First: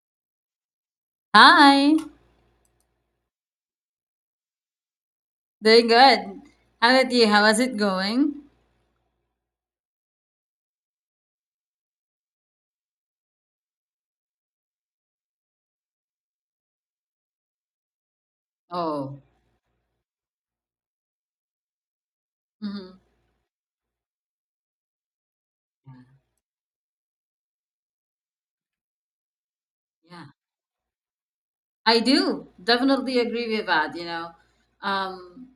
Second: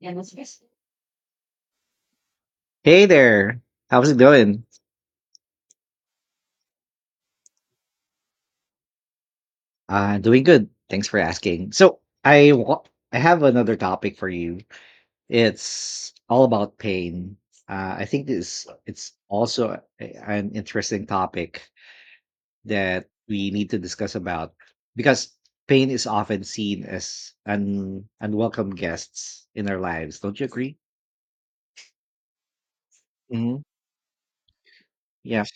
Yeah, that's best. Hi, Hey there. How's it going? doing good. How about you? How is it going? Doing good. Thanks for asking. So, I wa- I have another topic for you. It's all about pain. I think this it's Oh, also an interesting topic hmm, that we need to discuss about, because pain is often seen as un unwelcome guests in our lives. yeah, Don't you agree? I do definitely Hmm. agree with that. Yeah. um,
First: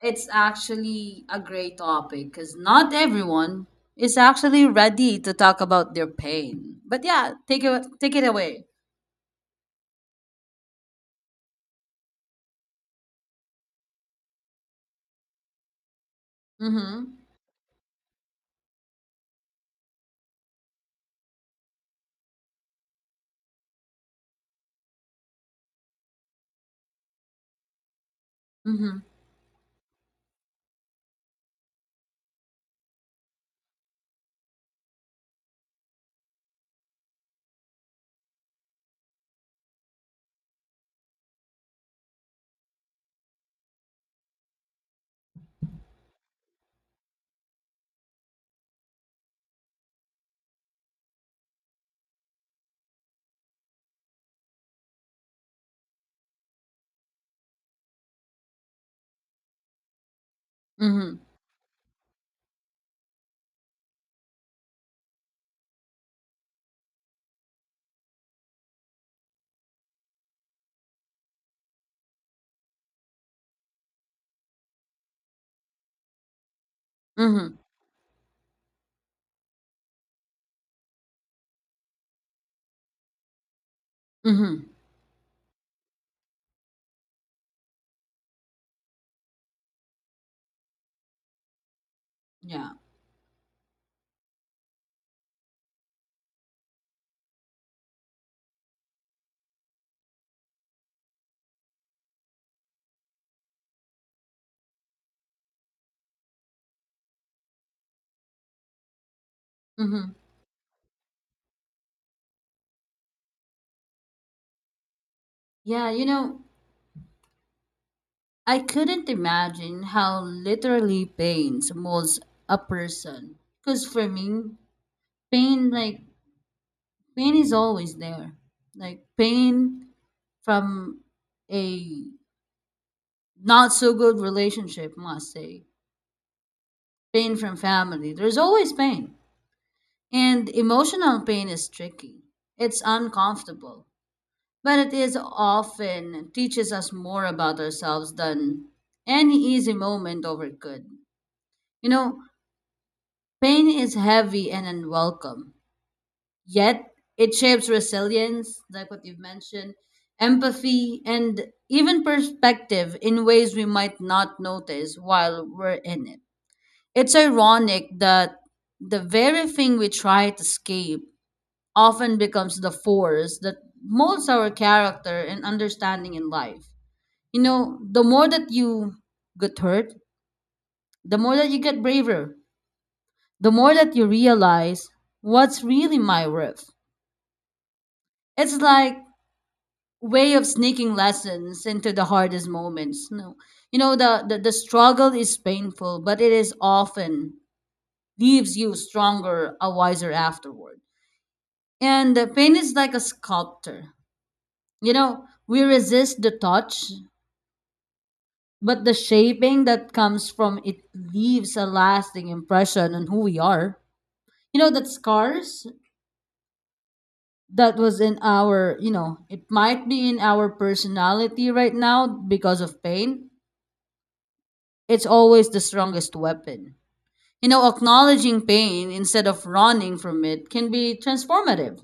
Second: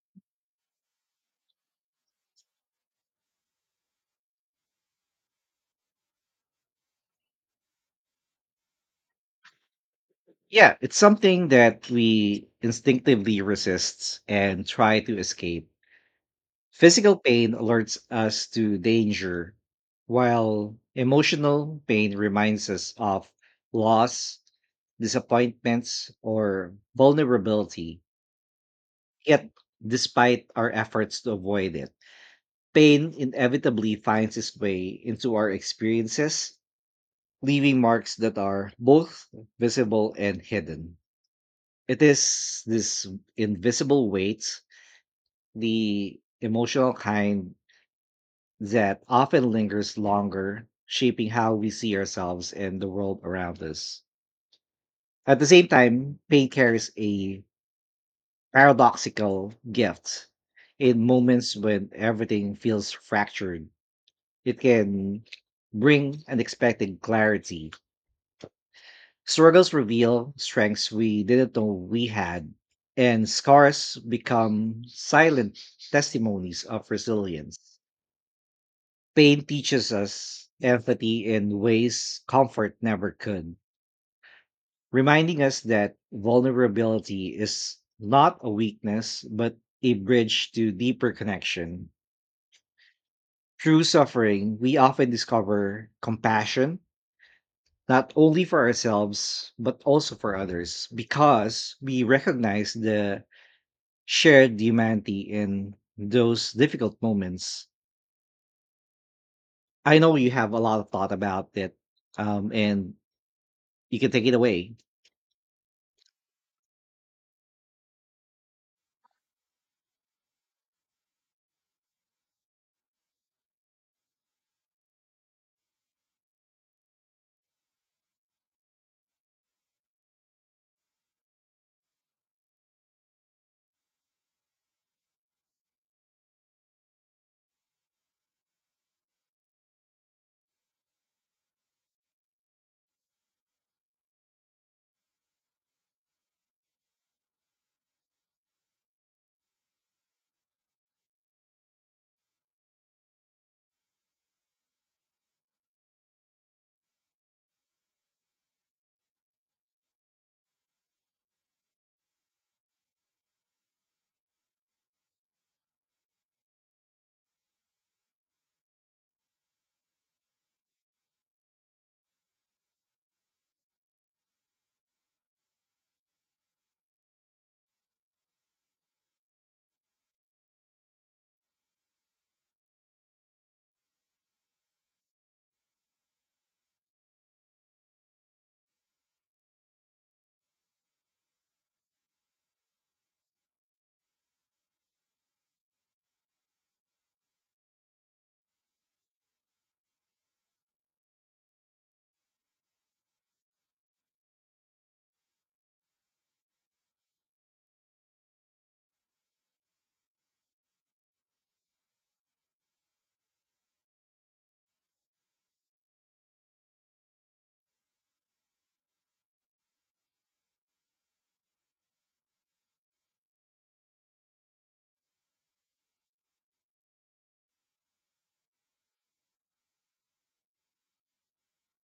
it's actually a great topic because not everyone is actually ready to talk about their pain. But yeah, take it away. Yeah, it's something that we instinctively resist and try to escape. Physical Mm-hmm. pain alerts us to danger, while emotional pain reminds us of loss, disappointments, or vulnerability. Mm-hmm. Yet, despite our efforts to avoid it, pain inevitably finds its way into our experiences, leaving marks that are both visible and hidden. It is this invisible weight, the emotional kind, that often lingers longer, shaping how we see ourselves and the world around us. At the same time, pain carries a paradoxical gift. In Mm-hmm. moments when everything feels fractured, it can bring unexpected clarity. Struggles reveal strengths we didn't know we had, and scars become silent testimonies of Mm-hmm. resilience. Pain teaches us empathy in ways comfort never could, Mm-hmm. reminding us that vulnerability is not a weakness, but a bridge to deeper connection. Yeah. Through suffering, we often discover compassion, not only for ourselves, but also for others, because we recognize the shared humanity in those difficult moments. I Mm-hmm. know you have a lot of thought about it, and you can take it away. Yeah. You know, I couldn't imagine how literally pains molds a person. Because for me, pain like pain is always there. Like pain from a not so good relationship, must say. Pain from family. There's always pain. And emotional pain is tricky. It's uncomfortable. But it is often teaches us more about ourselves than any easy moment over good. You know, pain is heavy and unwelcome, yet it shapes resilience, like what you've mentioned, empathy, and even perspective in ways we might not notice while we're in it. It's ironic that the very thing we try to escape often becomes the force that molds our character and understanding in life. You know, the more that you get hurt, the more that you get braver, the more that you realize what's really my worth. It's like way of sneaking lessons into the hardest moments. No. You know, the struggle is painful, but it is often leaves you stronger a wiser afterward. And the pain is like a sculptor. You know, we resist the touch, but the shaping that comes from it leaves a lasting impression on who we are. You know, that scars that was in our, you know, it might be in our personality right now because of pain. It's always the strongest weapon. You know, acknowledging pain instead of running from it can be transformative.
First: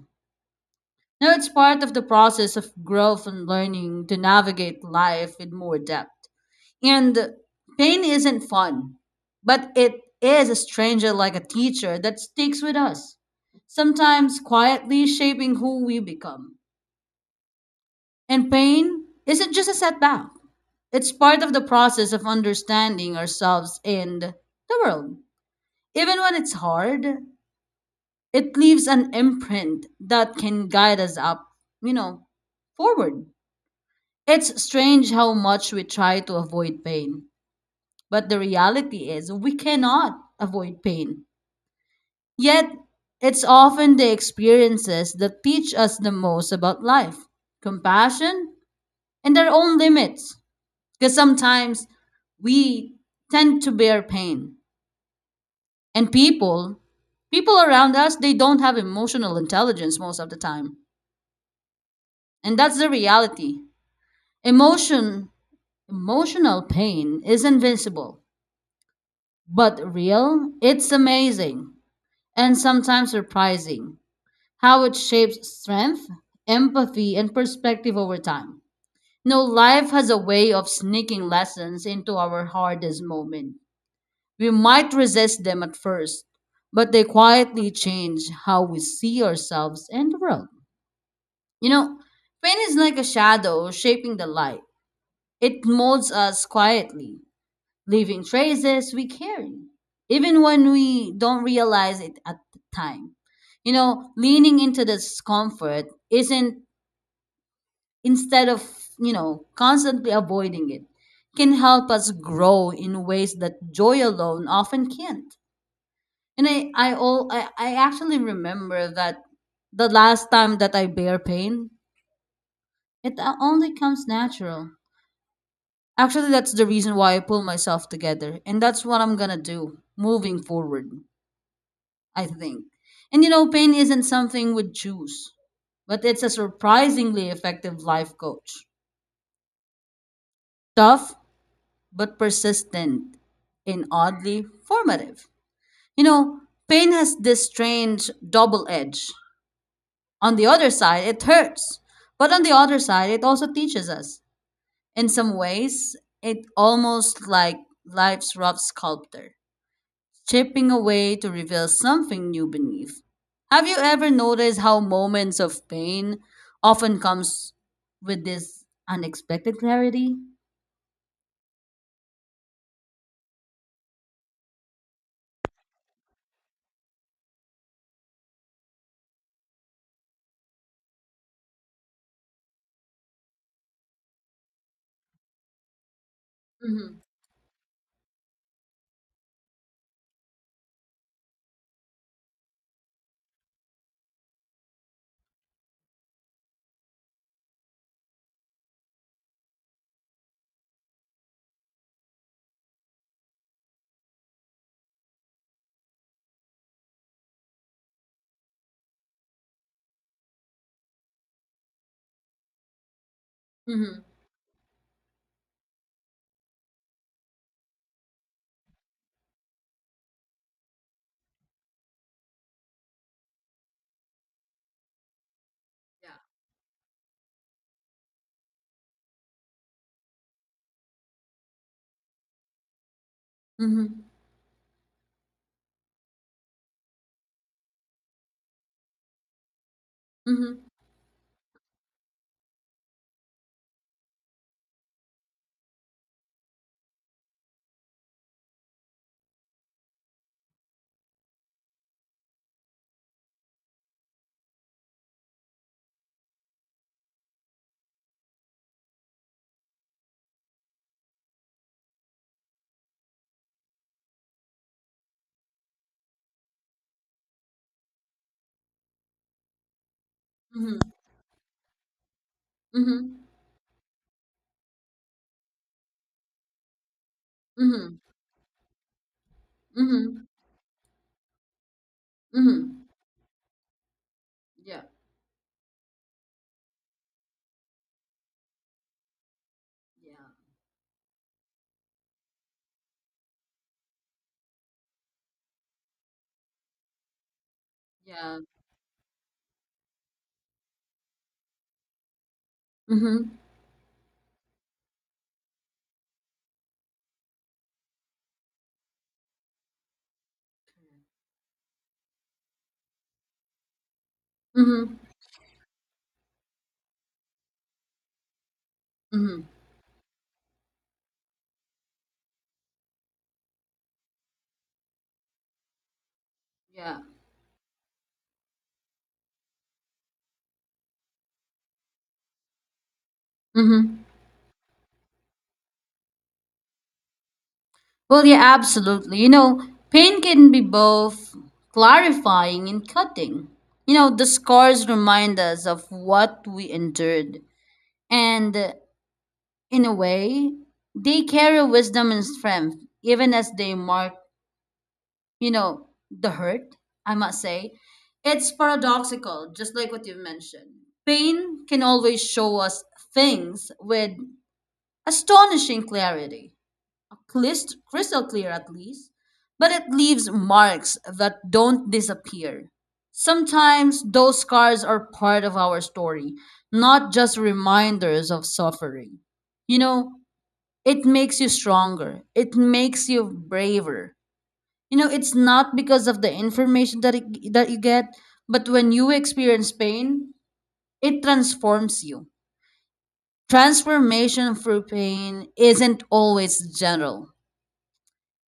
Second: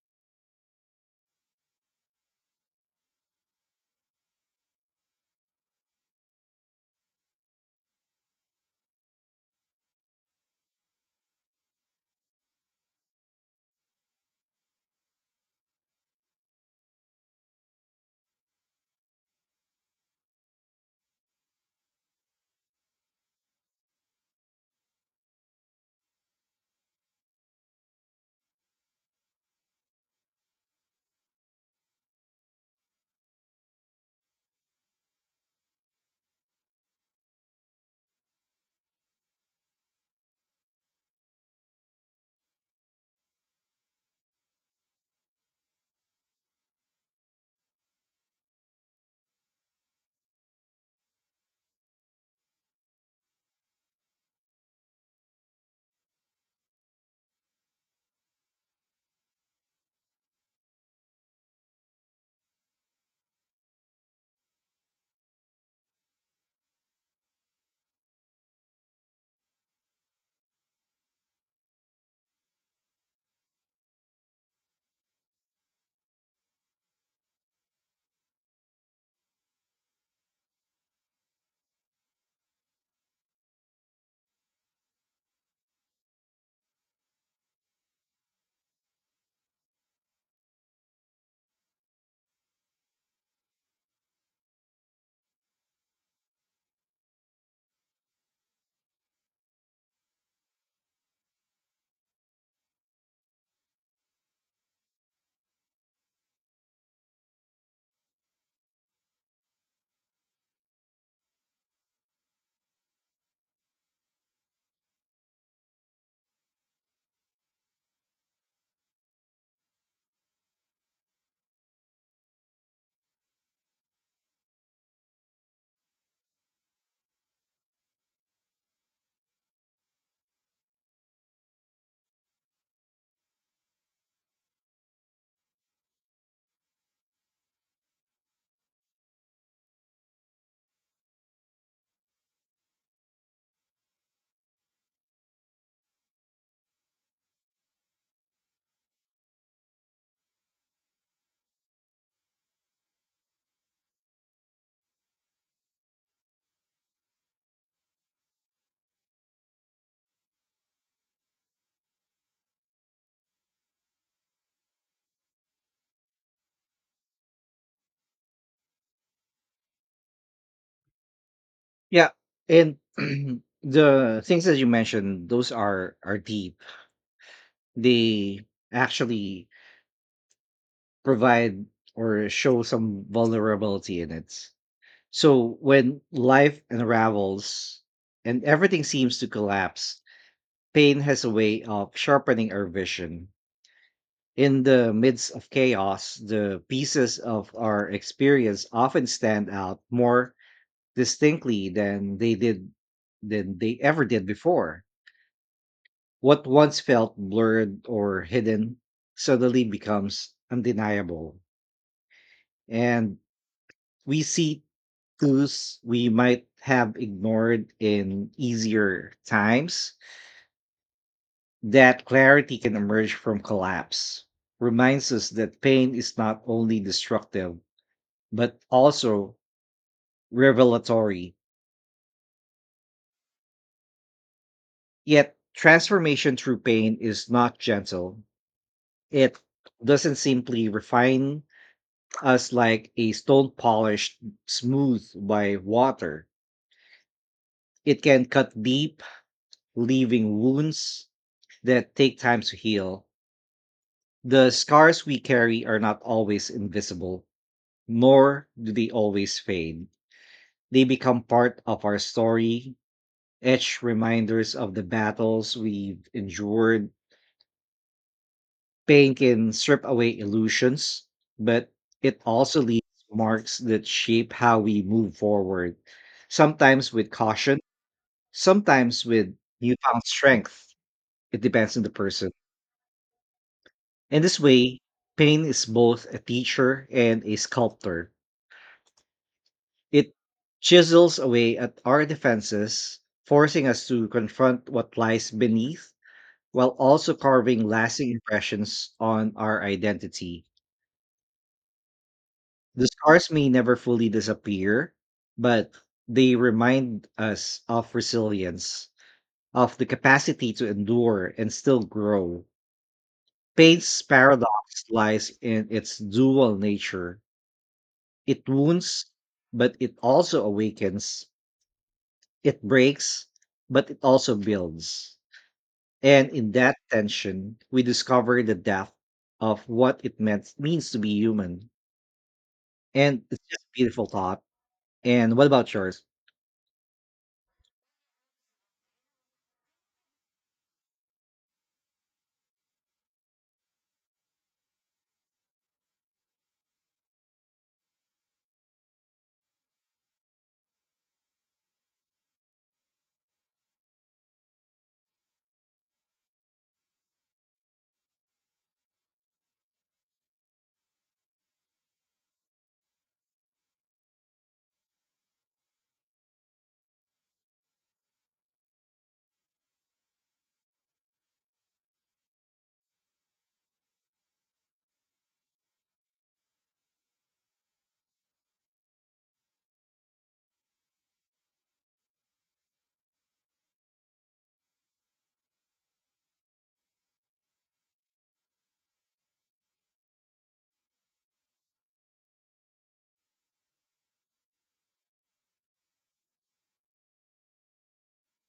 Now, it's part of the process of growth and learning to navigate life with more depth. And pain isn't fun, but it is a stranger like a teacher that sticks with us, sometimes quietly shaping who we become. And pain isn't just a setback, it's part of the process of understanding ourselves and the world. Even when it's hard, it leaves an imprint that can guide us up, you know, forward. It's strange how much we try to avoid pain, but the reality is we cannot avoid pain. Yet, it's often the experiences that teach us the most about life, compassion, and our own limits. Because sometimes we tend to bear pain. And people around us, they don't have emotional intelligence most of the time. And that's the reality. Emotion, emotional pain is invincible, but real, it's amazing and sometimes surprising how it shapes strength, empathy, and perspective over time. No, life has a way of sneaking lessons into our hardest moment. We might resist them at first, but they quietly change how we see ourselves and the world. You know, pain is like a shadow shaping the light. It molds us quietly, leaving traces we carry, even when we don't realize it at the time. You know, leaning into discomfort isn't, instead of, you know, constantly avoiding it, can help us grow in ways that joy alone often can't. And I actually remember that the last time that I bear pain, it only comes natural. Actually, that's the reason why I pull myself together, and that's what I'm gonna do moving forward. I think, and you know, pain isn't something we choose, but it's a surprisingly effective life coach. Tough but persistent, and oddly formative. You know, pain has this strange double edge. On the other side, it hurts. But on the other side, it also teaches us. In some ways, it almost like life's rough sculptor, chipping away to reveal something new beneath. Have you ever noticed how moments of pain often comes with this unexpected clarity? Yeah, and the things that you mentioned, those are deep. They actually provide or show some vulnerability in it. So when life unravels and everything seems to collapse, pain has a way of sharpening our vision. In the midst of chaos, the pieces of our experience often stand out more distinctly than they did than they ever did before. What once felt blurred or hidden suddenly becomes undeniable. And Mm-hmm. we see clues we might have ignored in easier times, that clarity can emerge from collapse reminds us that pain Yeah. is not only destructive, but also revelatory. Mm-hmm. Yet, transformation through pain is not gentle. It doesn't simply Mm-hmm. refine us like a stone polished smooth by water. It can cut deep, leaving wounds that take time to heal. The scars we carry are not always invisible, nor do they always fade. They become part of our story, etch reminders of the battles we've endured. Pain can strip away Mm-hmm. illusions, but it also leaves Mm-hmm. marks that shape how we move forward, sometimes with caution, Mm-hmm. sometimes with newfound Mm-hmm. strength. It depends on the person. Mm-hmm. In this way, Yeah. pain is both a teacher and a sculptor. It Yeah. chisels away at our defenses, forcing us to confront what lies beneath while also carving lasting Yeah. impressions on our identity. The scars Mm-hmm. may never fully disappear, but they remind us of resilience, of the capacity to endure and still grow. Pain's paradox Mm-hmm. lies in its dual nature. It wounds, Mm-hmm. but it also awakens, it breaks, but it also builds. And in that Yeah. tension, we discover the depth of what it means to be human. And it's just a Mm-hmm. beautiful thought. And what about yours? Well, yeah, absolutely. You know, pain can be both clarifying and cutting. You know, the scars remind us of what we endured. And In a way, they carry wisdom and strength, even as they mark, you know, the hurt, I must say. It's paradoxical, just like what you mentioned. Pain can always show us things with astonishing clarity, crystal clear at least, but it leaves marks that don't disappear. Sometimes those scars are part of our story, not just reminders of suffering. You know, it makes you stronger, it makes you braver. You know, it's not because of the information that, it, that you get, but when you experience pain, it transforms you. Transformation through pain isn't always general.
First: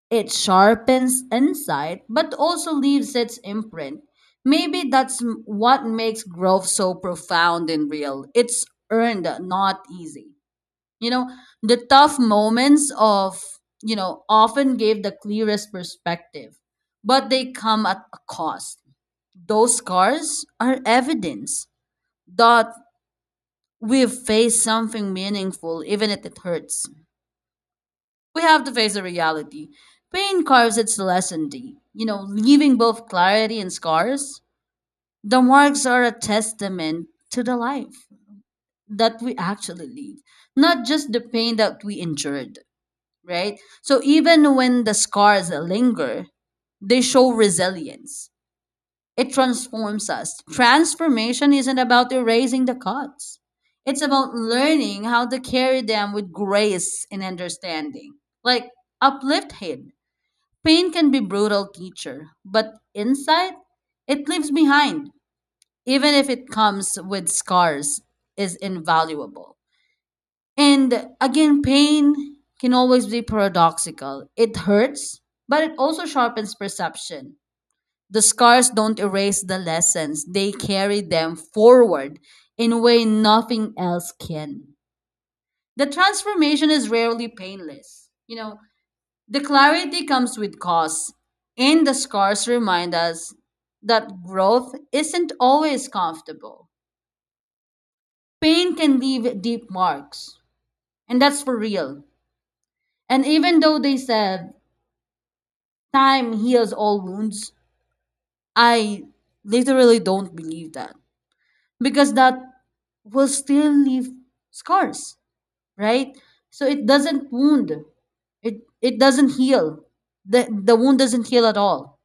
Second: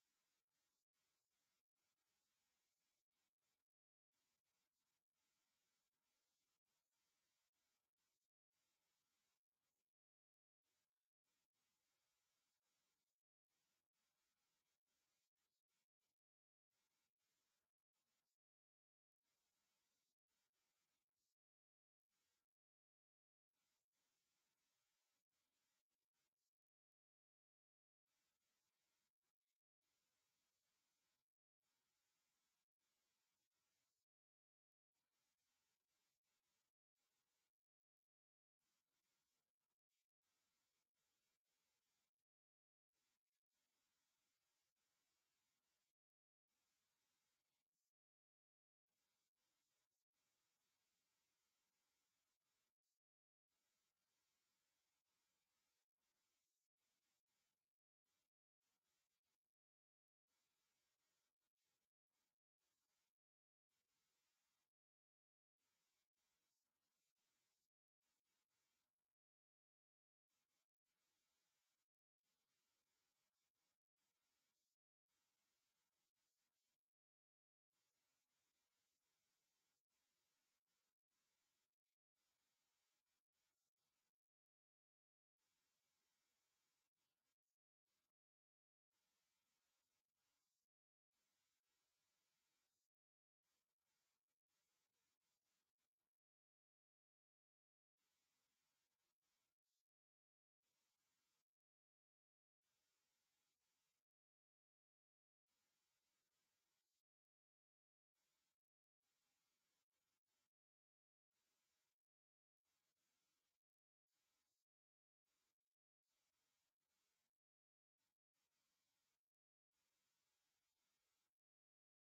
It sharpens insight, but also leaves its imprint. Maybe that's what makes growth so profound and real. It's earned, not easy. You know, the tough moments of, you know, often gave the clearest perspective, but they come at a cost. Those scars are evidence that we've faced something meaningful, even if it hurts we have to face the reality. Pain carves its lesson deep, you know, leaving both clarity and scars. The marks are a testament to the life that we actually lead, not just the pain that we endured, right? So even when the scars linger, they show resilience. It transforms us. Transformation isn't about erasing the cuts. It's about learning how to carry them with grace and understanding. Like uplift hate. Pain can be brutal teacher, but insight it leaves behind, even if it comes with scars, is invaluable. And again, pain can always be paradoxical. It hurts, but it also sharpens perception. The scars don't erase the lessons, they carry them forward in a way nothing else can. The transformation is rarely painless. You know, the clarity comes with costs, and the scars remind us that growth isn't always comfortable. Pain can leave deep marks, and that's for real. And even though they said time heals all wounds, I literally don't believe that because that will still leave scars, right? So it doesn't wound. It doesn't heal. The wound doesn't heal at all.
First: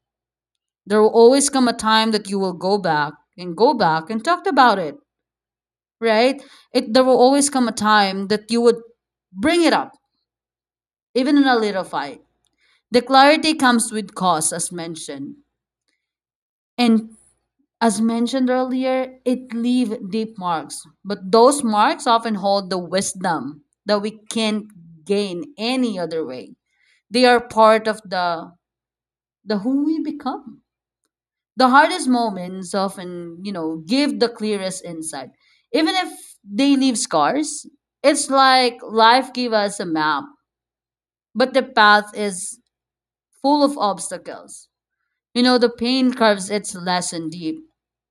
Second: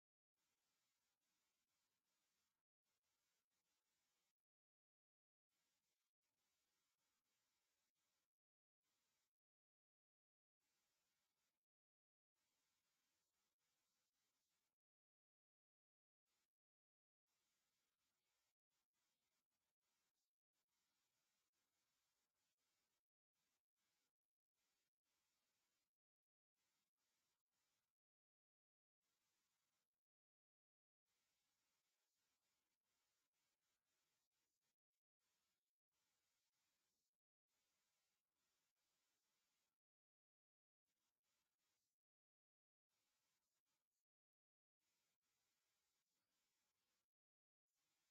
There will always come a time that you will go back and talk about it, right? It there will always come a time that you would bring it up, even in a little fight. The clarity comes with cause, as mentioned. And as mentioned earlier, it leave deep marks. But those marks often hold the wisdom that we can't gain any other way. They are part of the who we become. The hardest moments often, you know, give the clearest insight. Even if they leave scars, it's like life gave us a map, but the path is full of obstacles. You know, the pain carves its lesson deep,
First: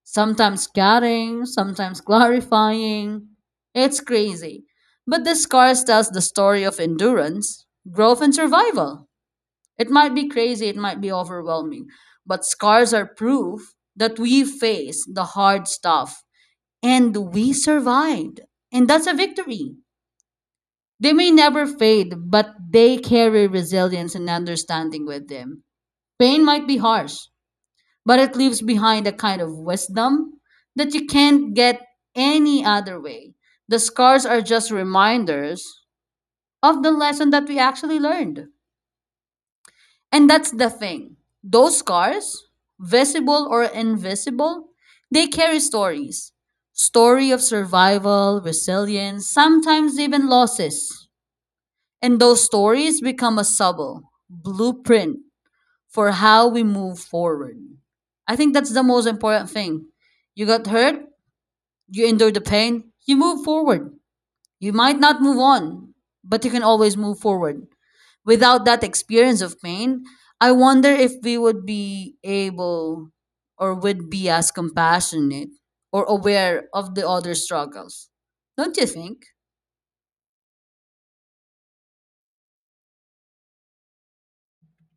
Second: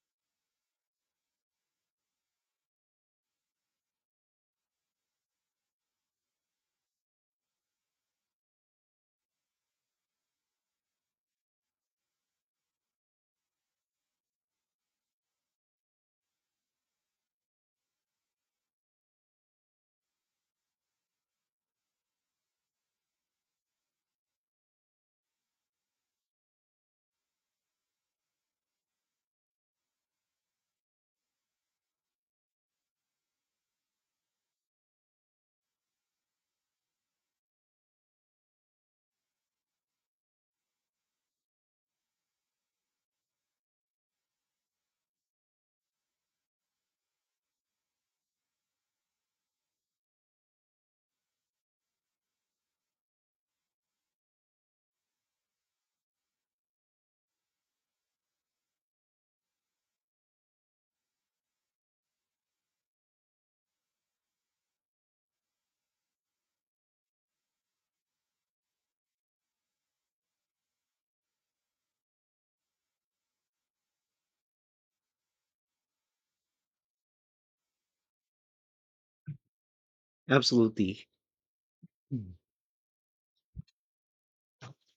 sometimes scattering, sometimes clarifying. It's crazy. But the scars tells the story of endurance, growth, and survival. It might be crazy, it might be overwhelming, but scars are proof that we faced the hard stuff and we survived. And that's a victory. They may never fade, but they carry resilience and understanding with them. Pain might be harsh, but it leaves behind a kind of wisdom that you can't get any other way. The scars are just reminders of the lesson that we actually learned. And that's the thing. Those scars, visible or invisible, they carry stories. Story of survival, resilience, sometimes even losses. And those stories become a subtle blueprint for how we move forward. I think that's the most important thing. You got hurt, you endure the pain, you move forward. You might not move on, but you can always move forward. Without that experience of pain, I wonder if we would be able or would be as compassionate or aware of the other's struggles. Don't you think? Absolutely. Mm.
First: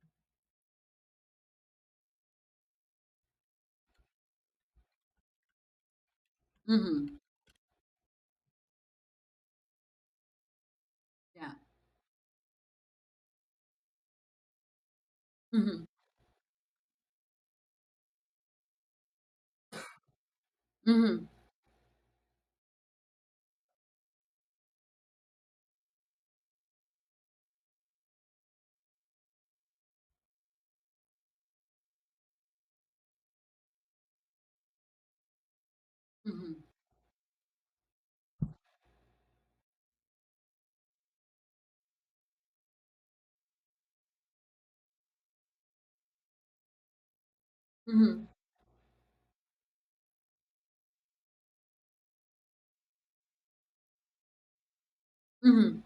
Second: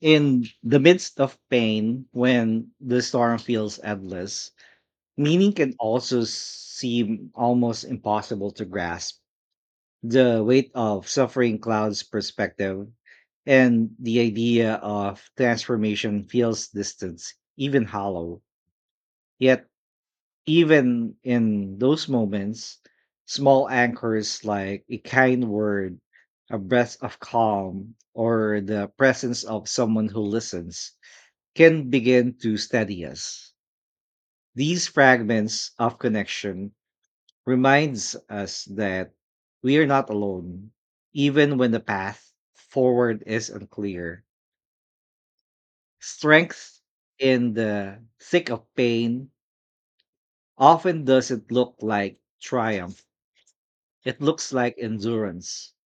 In the midst of pain, when the storm feels endless, meaning can also Mm-hmm. seem almost impossible to grasp. The weight of Yeah. suffering clouds perspective, and the idea of Mm-hmm. transformation feels distant, even hollow. Yet even Mm-hmm. in those moments, small anchors like a kind word, a breath of calm, or the presence of someone who listens can begin to steady us. These fragments of Mm-hmm. connection reminds us that we are not alone, even when the path forward is unclear. Strength in the Mm-hmm. thick of pain often doesn't look like triumph. It looks like endurance. Mm-hmm.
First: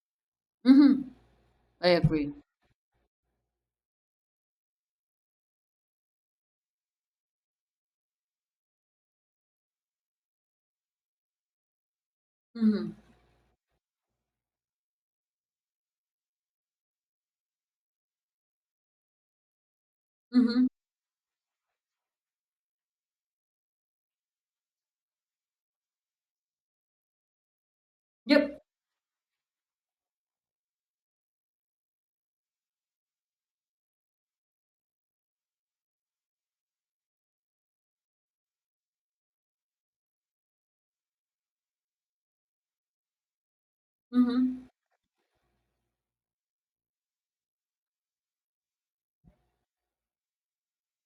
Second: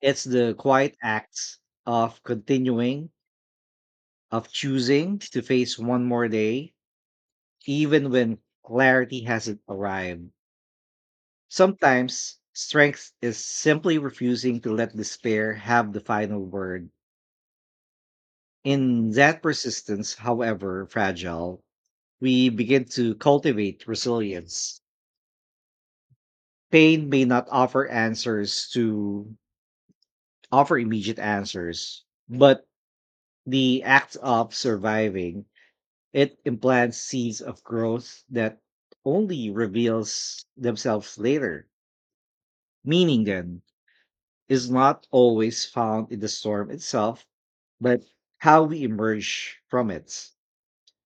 It's the quiet Mm-hmm. acts I of agree. continuing, of choosing to face one more day, even when clarity hasn't arrived. Sometimes Mm-hmm. strength is simply refusing to let despair have the final word. In that persistence, Mm-hmm. however fragile, we begin to cultivate resilience. Pain may not offer Yep. answers to offer immediate answers, but the act of surviving, it implants seeds of growth that only reveals themselves later. Meaning then Mm-hmm. is not always found in the storm itself, but how we emerge from it.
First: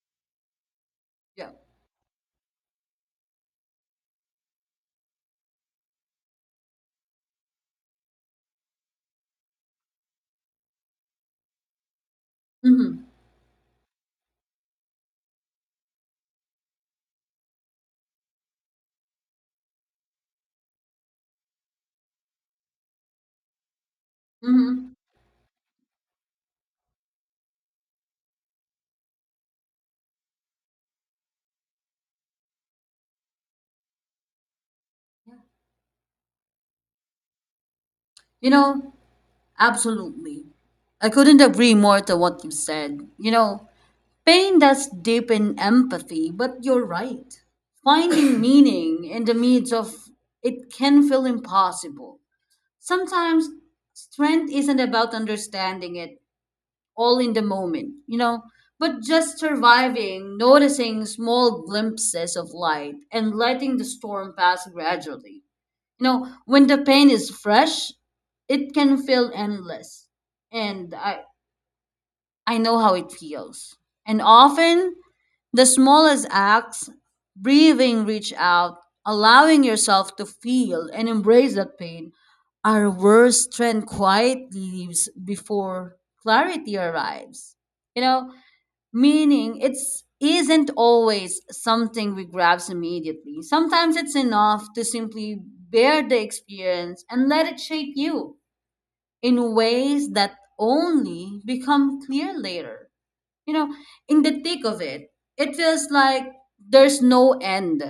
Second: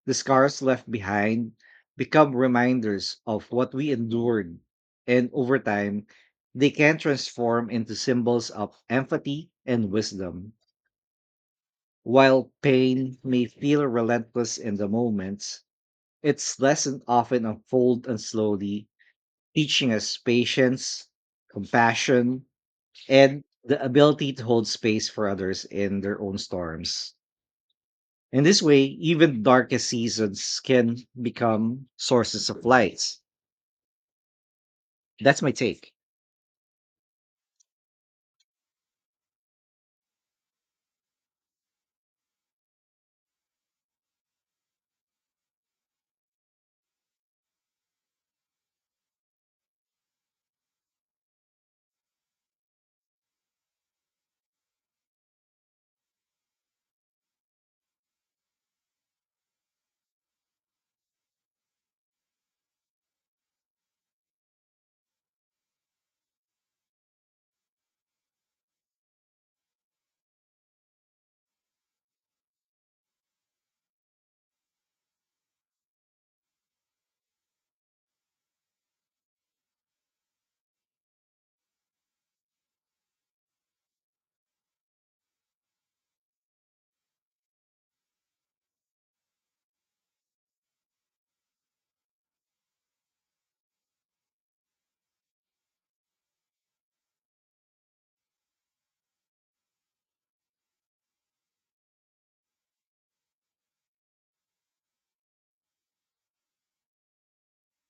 The scars left Yeah. behind become reminders of what we endured, and over time, they can transform into symbols of empathy and wisdom. While Mm-hmm. pain may feel relentless in the moment, its lessons often unfold and slowly, teaching us patience, compassion, and the ability to hold Mm-hmm. space for others in their own storms. In this way, even darkest seasons can become sources of light. That's my take. You know, absolutely. I couldn't agree more to what you said. You know, pain does deepen empathy, but you're right. Finding meaning in the midst of it can feel impossible. Sometimes strength isn't about understanding it all in the moment, you know, but just surviving, noticing small glimpses of light, and letting the storm pass gradually. You know, when the pain is fresh, it can feel endless. And I, I know how it feels. And often, the smallest acts, breathing, reach out, allowing yourself to feel and embrace that pain, are where strength quietly leaves before clarity arrives. You know, meaning it's isn't always something we grasp immediately. Sometimes it's enough to simply bear the experience and let it shape you in ways that only become clear later, you know, in the thick of it, it feels like there's no end.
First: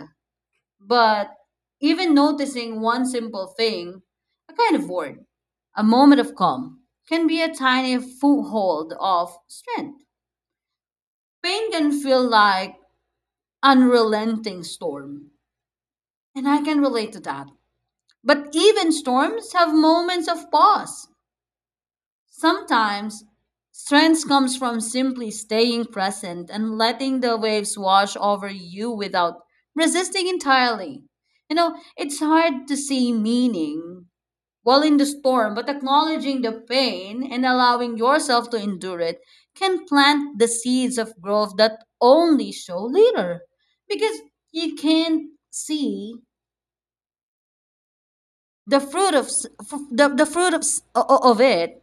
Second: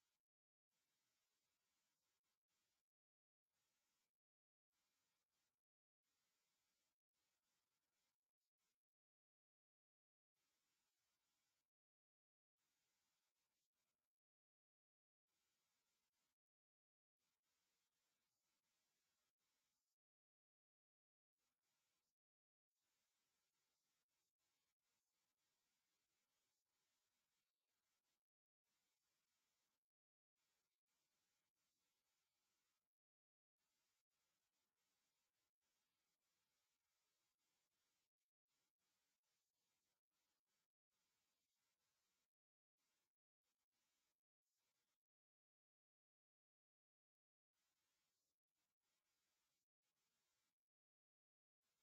But even noticing one simple thing, a kind of word, a moment of calm, can be a tiny foothold of strength. Pain can feel like unrelenting storm, and I can relate to that. But even storms have moments of pause. Sometimes, strength comes from simply staying present and letting the waves wash over you without resisting entirely. You know, it's hard to see meaning while in the storm, but acknowledging the pain and allowing yourself to endure it can plant the seeds of growth that only show later. Because you can't see the fruit of, s- o- o- of it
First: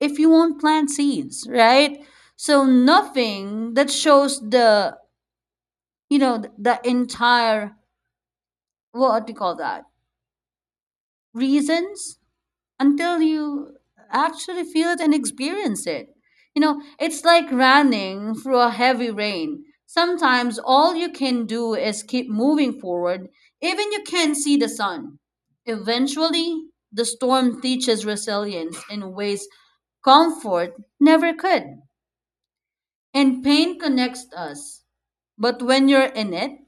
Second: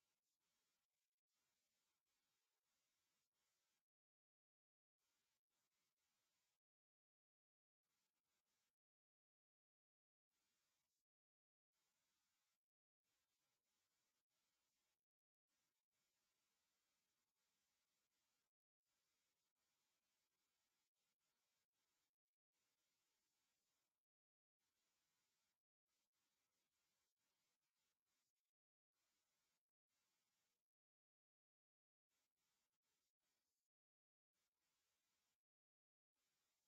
if you won't plant seeds, right? So nothing that shows the entire, what do you call that, reasons until you actually feel it and experience it. You know, it's like running through a heavy rain. Sometimes all you can do is keep moving forward, even you can't see the sun. Eventually, the storm teaches resilience in ways comfort never could. And pain connects us. But when you're in it,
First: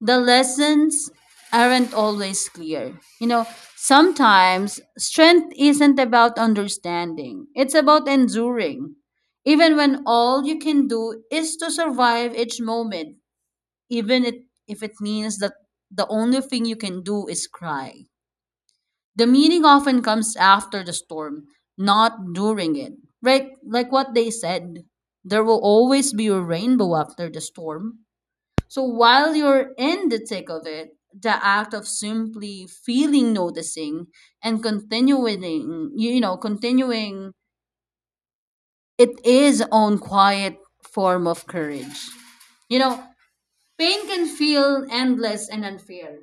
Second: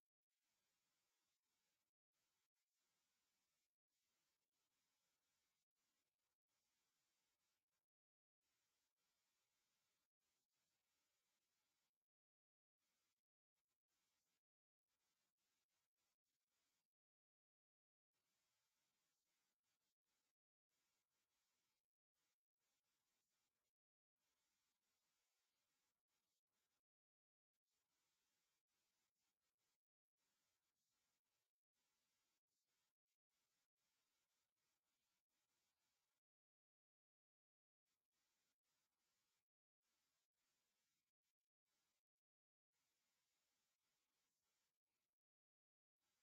the lessons aren't always clear. You know, sometimes strength isn't about understanding, it's about enduring. Even when all you can do is to survive each moment, even if it means that the only thing you can do is cry. The meaning often comes after the storm, not during it. Right? Like what they said, there will always be a rainbow after the storm. So while you're in the thick of it, the act of simply feeling, noticing, and continuing, continuing, it is own quiet form of courage. You know, pain can feel endless and unfair.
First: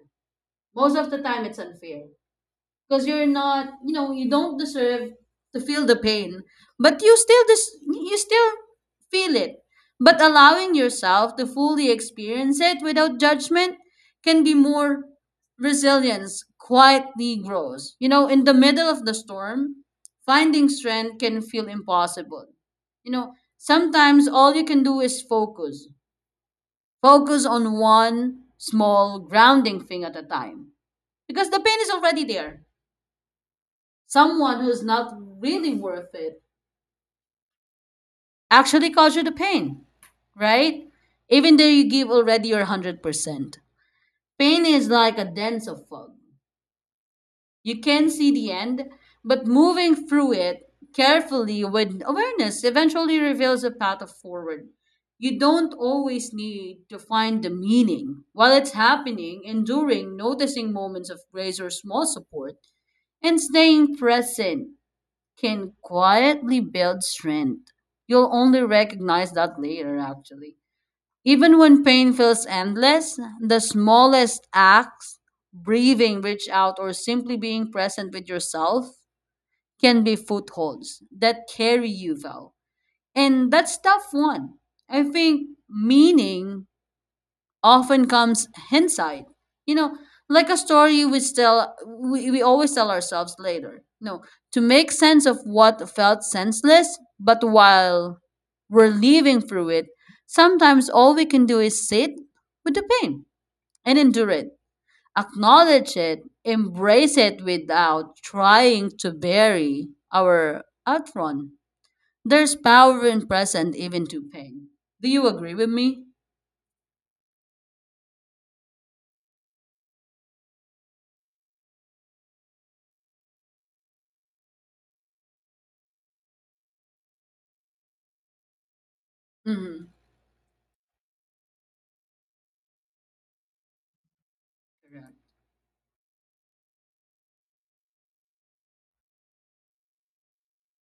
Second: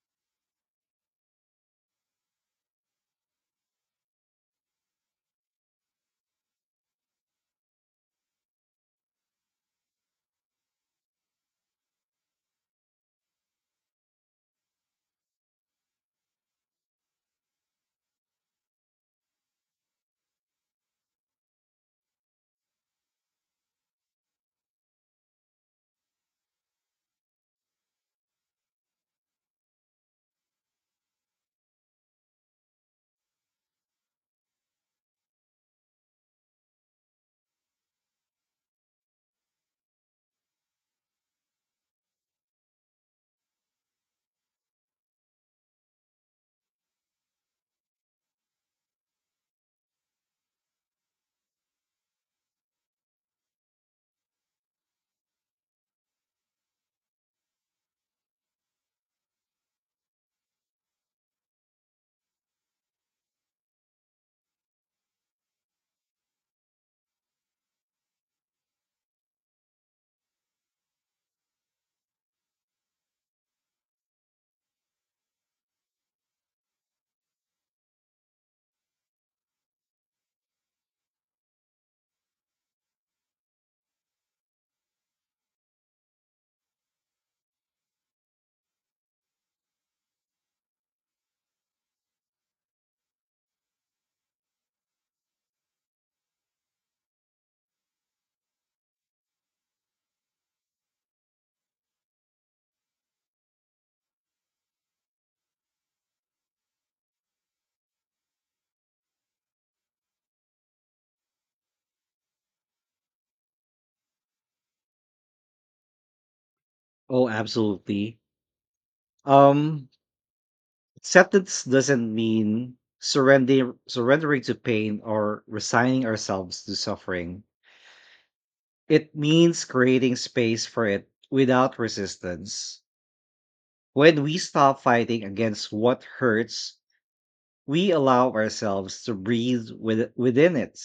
Most of the time, it's unfair, because you're not, you don't deserve to feel the pain. But you still feel it. But allowing yourself to fully experience it without judgment can be more. Resilience quietly grows, you know. In the middle of the storm, finding strength can feel impossible. You know, sometimes all you can do is focus, focus on one small grounding thing at a time, because the pain is already there. Someone who's not really worth it actually cause you the pain, right? Even though you give already your 100%. Pain is like a dense of fog. You can see the end, but moving through it carefully with awareness eventually reveals a path of forward. You don't always need to find the meaning. While it's happening, enduring, noticing moments of grace or small support, and staying present can quietly build strength. You'll only recognize that later, actually. Even when pain feels endless, the smallest acts, breathing, reach out, or simply being present with yourself, can be footholds that carry you well. And that's tough one. I think meaning often comes hindsight. You know, like a story we always tell ourselves later. No, to make sense of what felt senseless, but while we're living through it, sometimes all we can do is sit with the pain and endure it. Acknowledge it, embrace it without trying to bury our outrun. There's power in present even to pain. Do you agree with me? Oh, absolutely. Um, Acceptance doesn't mean surrendering to pain or resigning ourselves to suffering. It means Mm-hmm. creating space for it without resistance. When we stop Correct. fighting against what hurts, we allow ourselves to breathe within it,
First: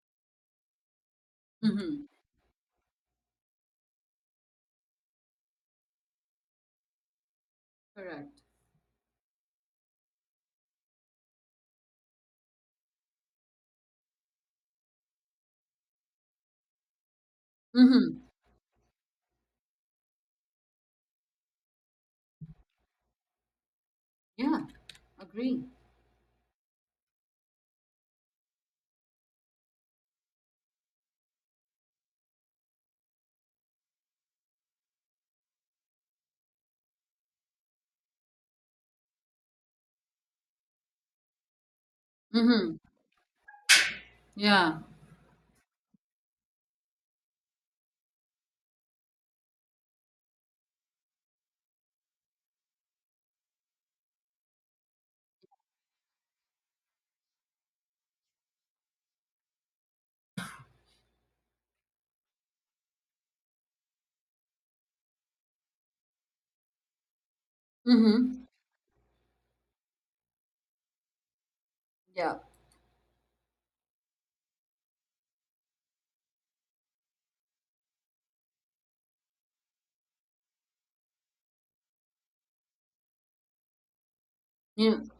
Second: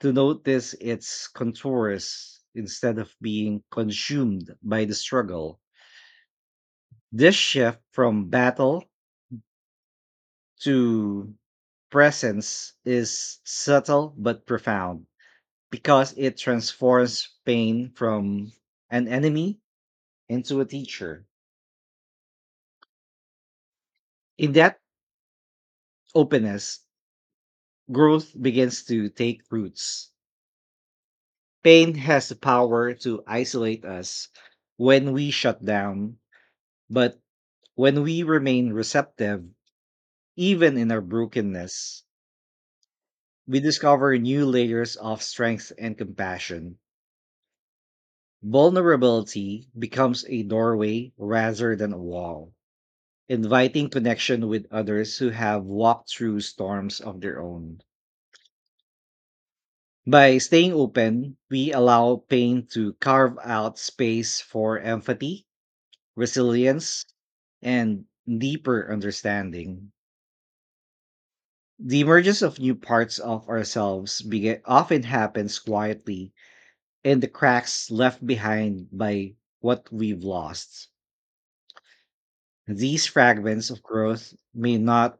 to notice its Mm. contours instead of being consumed by the struggle. This shift from Correct. battle to presence is subtle but profound, because it transforms pain Mm-hmm. from an enemy into a teacher. In Yeah, that agree. openness, growth begins to take roots. Pain has the power to isolate us when we shut down, but when we remain receptive, even in our brokenness, Mm-hmm. we discover new Yeah. layers of strength and compassion. Vulnerability becomes a doorway rather than a wall, inviting connection with others who have walked through storms of their own. By staying open, we allow pain to carve out space for empathy, resilience, and Mm-hmm. deeper understanding. The Yeah. emergence of new parts of ourselves often happens quietly in the cracks left behind by what we've lost. These fragments of growth may Yeah. not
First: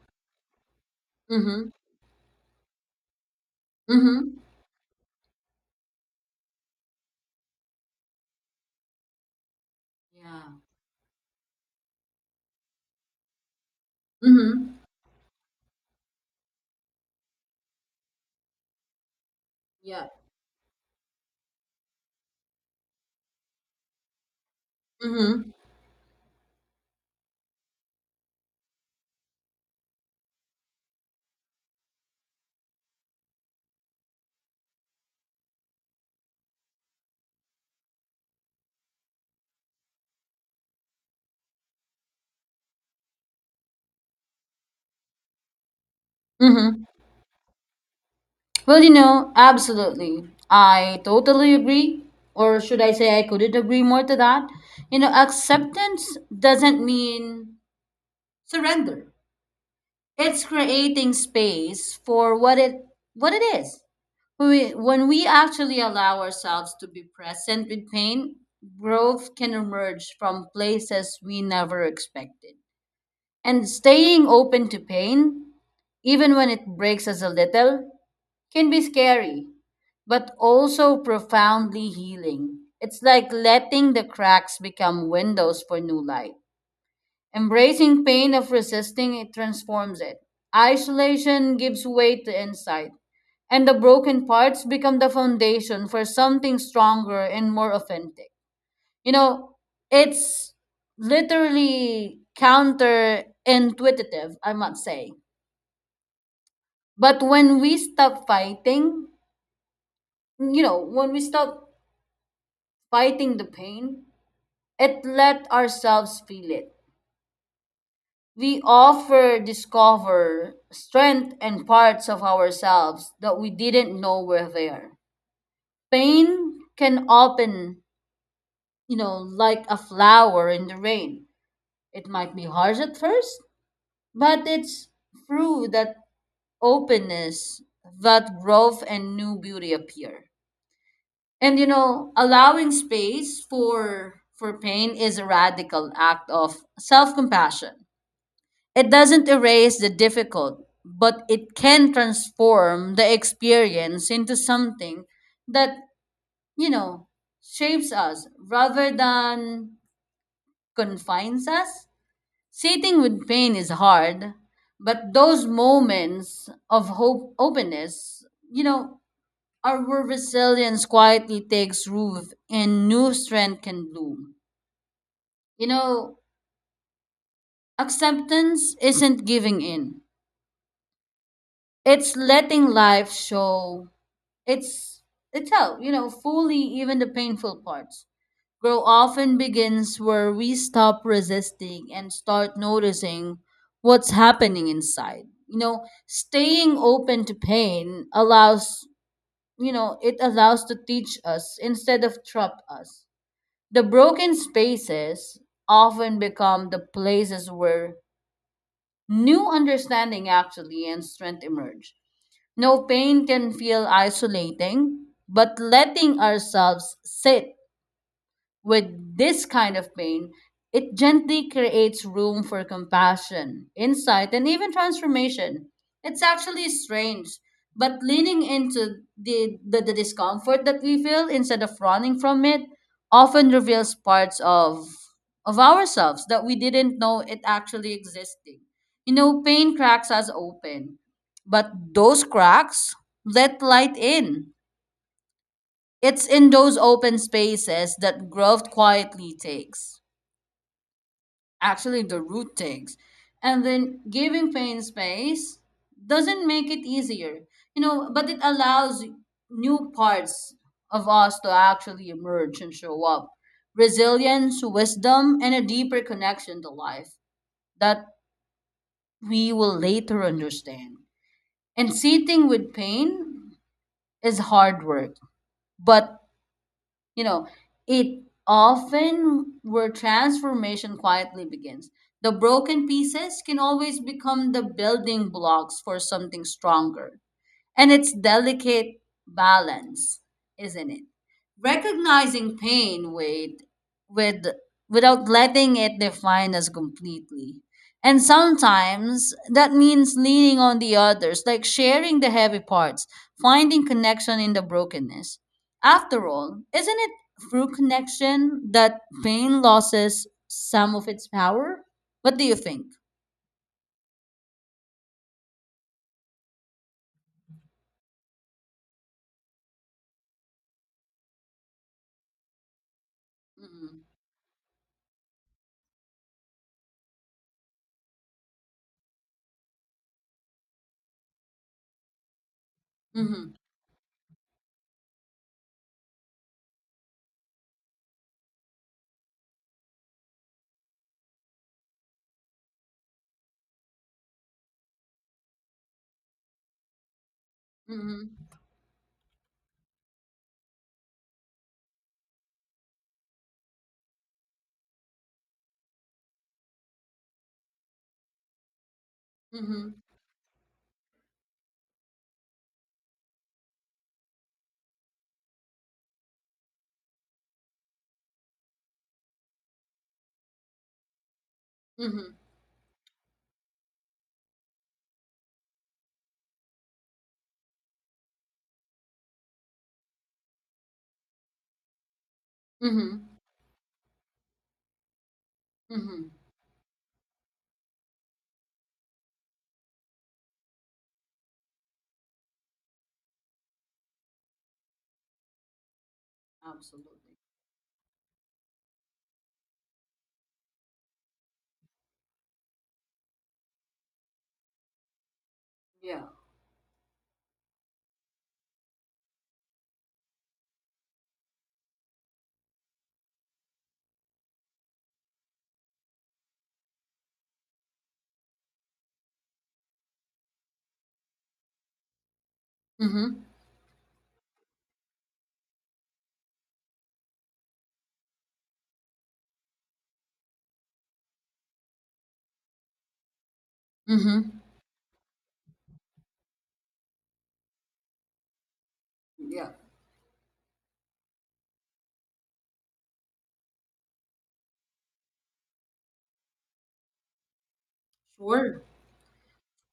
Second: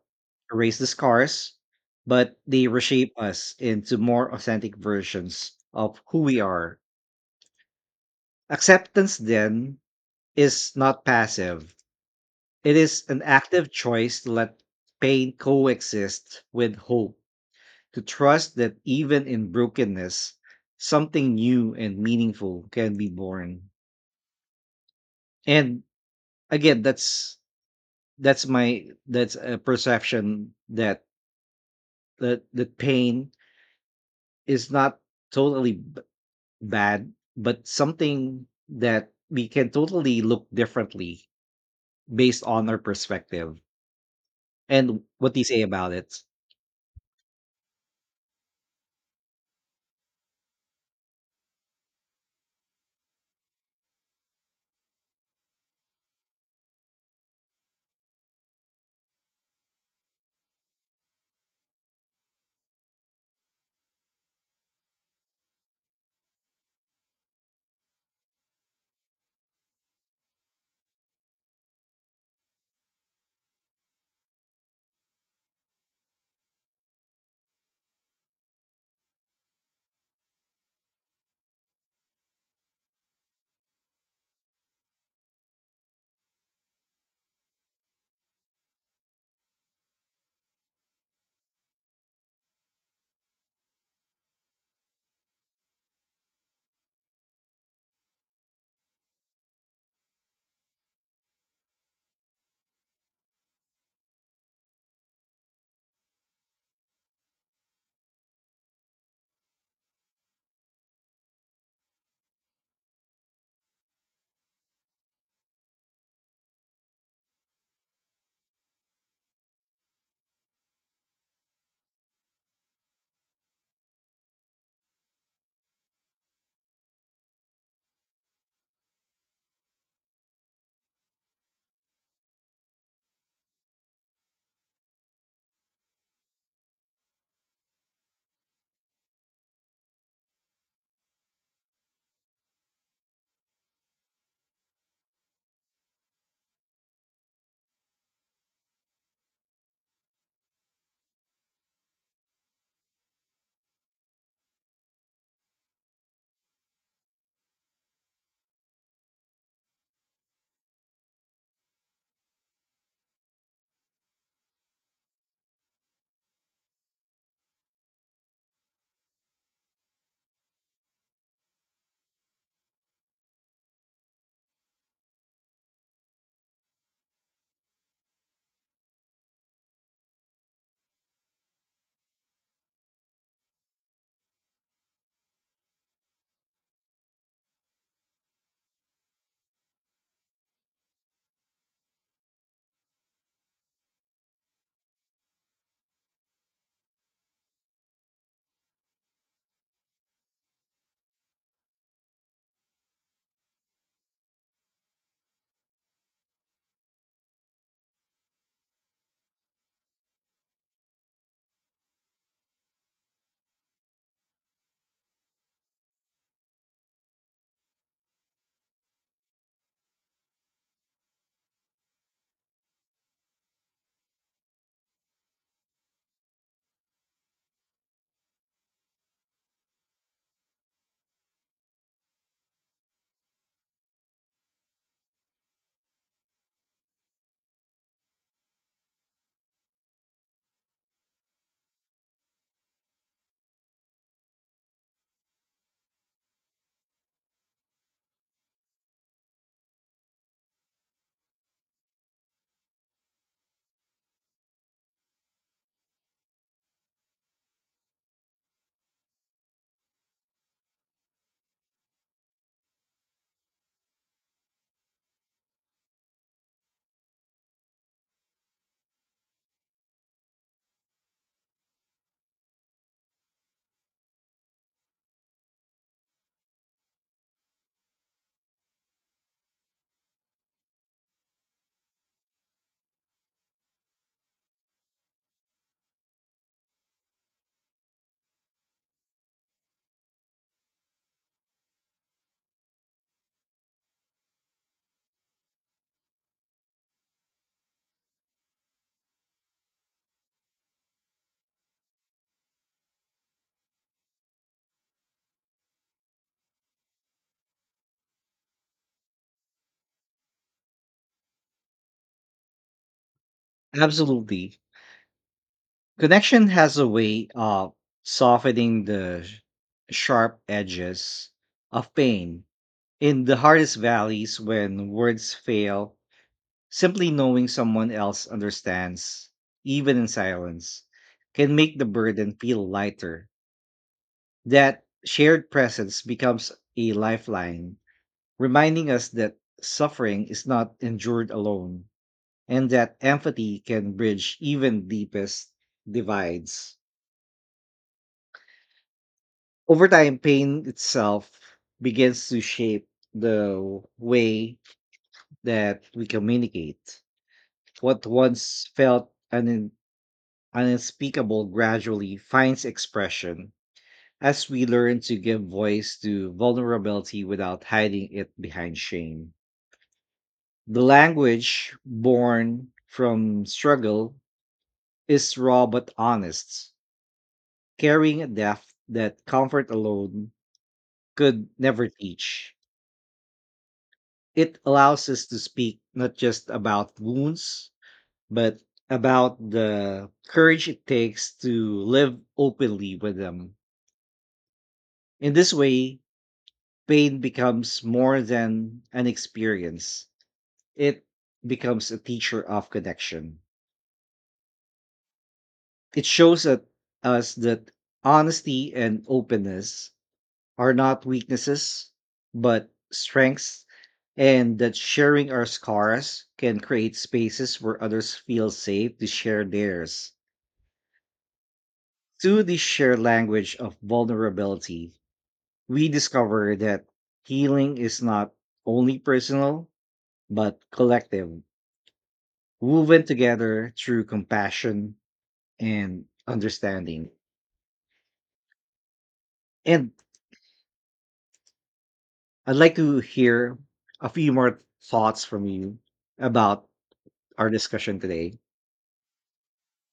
erase the scars, Mm-hmm. but they reshape us into more Mm-hmm. authentic versions of who we are. Acceptance, then, Yeah. is not passive. It is an active choice to let Mm-hmm. pain coexist with hope, to trust that even in Yeah. brokenness, something new and meaningful can be born. Mm-hmm. And again, that's a perception that pain is not totally bad, but something that we can totally look differently based on our perspective and what they say about it. Mm-hmm. Well, you know, absolutely. I totally agree. Or should I say I couldn't agree more to that? You know, acceptance doesn't mean surrender. It's creating space for what it is. When we actually allow ourselves to be present with pain, growth can emerge from places we never expected. And staying open to pain, even when it breaks us a little, can be scary, but also profoundly healing. It's like letting the cracks become windows for new light. Embracing pain of resisting it transforms it. Isolation gives way to insight, and the broken parts become the foundation for something stronger and more authentic. You know, it's literally counterintuitive, I must say. But when we stop fighting, you know, when we stop fighting the pain, it let ourselves feel it. We offer discover strength and parts of ourselves that we didn't know were there. Pain can open, you know, like a flower in the rain. It might be harsh at first, but it's through that openness that growth and new beauty appear. And you know, allowing space for pain is a radical act of self-compassion. It doesn't erase the difficult, but it can transform the experience into something that, you know, shapes us rather than confines us. Sitting with pain is hard, but those moments of hope openness, you know, are where resilience quietly takes root and new strength can bloom. You know, acceptance isn't giving in. It's letting life show. It's it's how, you know, fully even the painful parts. Grow often begins where we stop resisting and start noticing what's happening inside. You know, staying open to pain allows, you know, it allows to teach us instead of trap us. The broken spaces often become the places where new understanding actually and strength emerge. No pain can feel isolating, but letting ourselves sit with this kind of pain, it gently creates room for compassion, insight, and even transformation. It's actually strange, but leaning into the discomfort that we feel instead of running from it often reveals parts of ourselves that we didn't know it actually existing. You know, pain cracks us open, but those cracks let light in. It's in those open spaces that growth quietly takes. Actually, the root takes. And then giving pain space doesn't make it easier, you know, but it allows new parts of us to actually emerge and show up. Resilience, wisdom, and a deeper connection to life that we will later understand. And sitting with pain is hard work, but, you know, it often where transformation quietly begins. The broken pieces can always become the building blocks for something stronger. And it's delicate balance, isn't it? Recognizing pain with without letting it define us completely. And sometimes that means leaning on the others, like sharing the heavy parts, finding connection in the brokenness. After all, isn't it through connection that pain loses some of its power? What do you think? Absolutely. Connection has a way of softening the sharp edges of pain. In the hardest Mm-hmm. valleys, when words fail, simply knowing someone else understands, even in silence, can make the burden feel lighter. Mm-hmm. That shared presence becomes a lifeline, reminding us that suffering is not endured alone and that empathy can bridge even deepest divides. Mm-hmm. Over time, pain itself begins to shape the way that we communicate. What once felt Mm-hmm. unspeakable gradually finds expression as we learn to give voice to vulnerability without hiding it behind shame. The language born from struggle is raw but honest, carrying a depth that comfort alone could never teach. Mm-hmm. It allows us to speak not Mm-hmm. just about wounds, but about the courage it takes to live openly with them. In this way, pain Absolutely. becomes more than an experience, it becomes a teacher of connection. It Yeah. shows us that honesty and openness are not weaknesses, but strengths, and that sharing our scars can create spaces where others feel safe to share theirs. Through the shared Mm-hmm. language of vulnerability, we discover that healing is not only personal, but collective, woven together through Mm-hmm. compassion and understanding. Yeah. And I'd like to hear a few more thoughts from you about our discussion today. Sure, of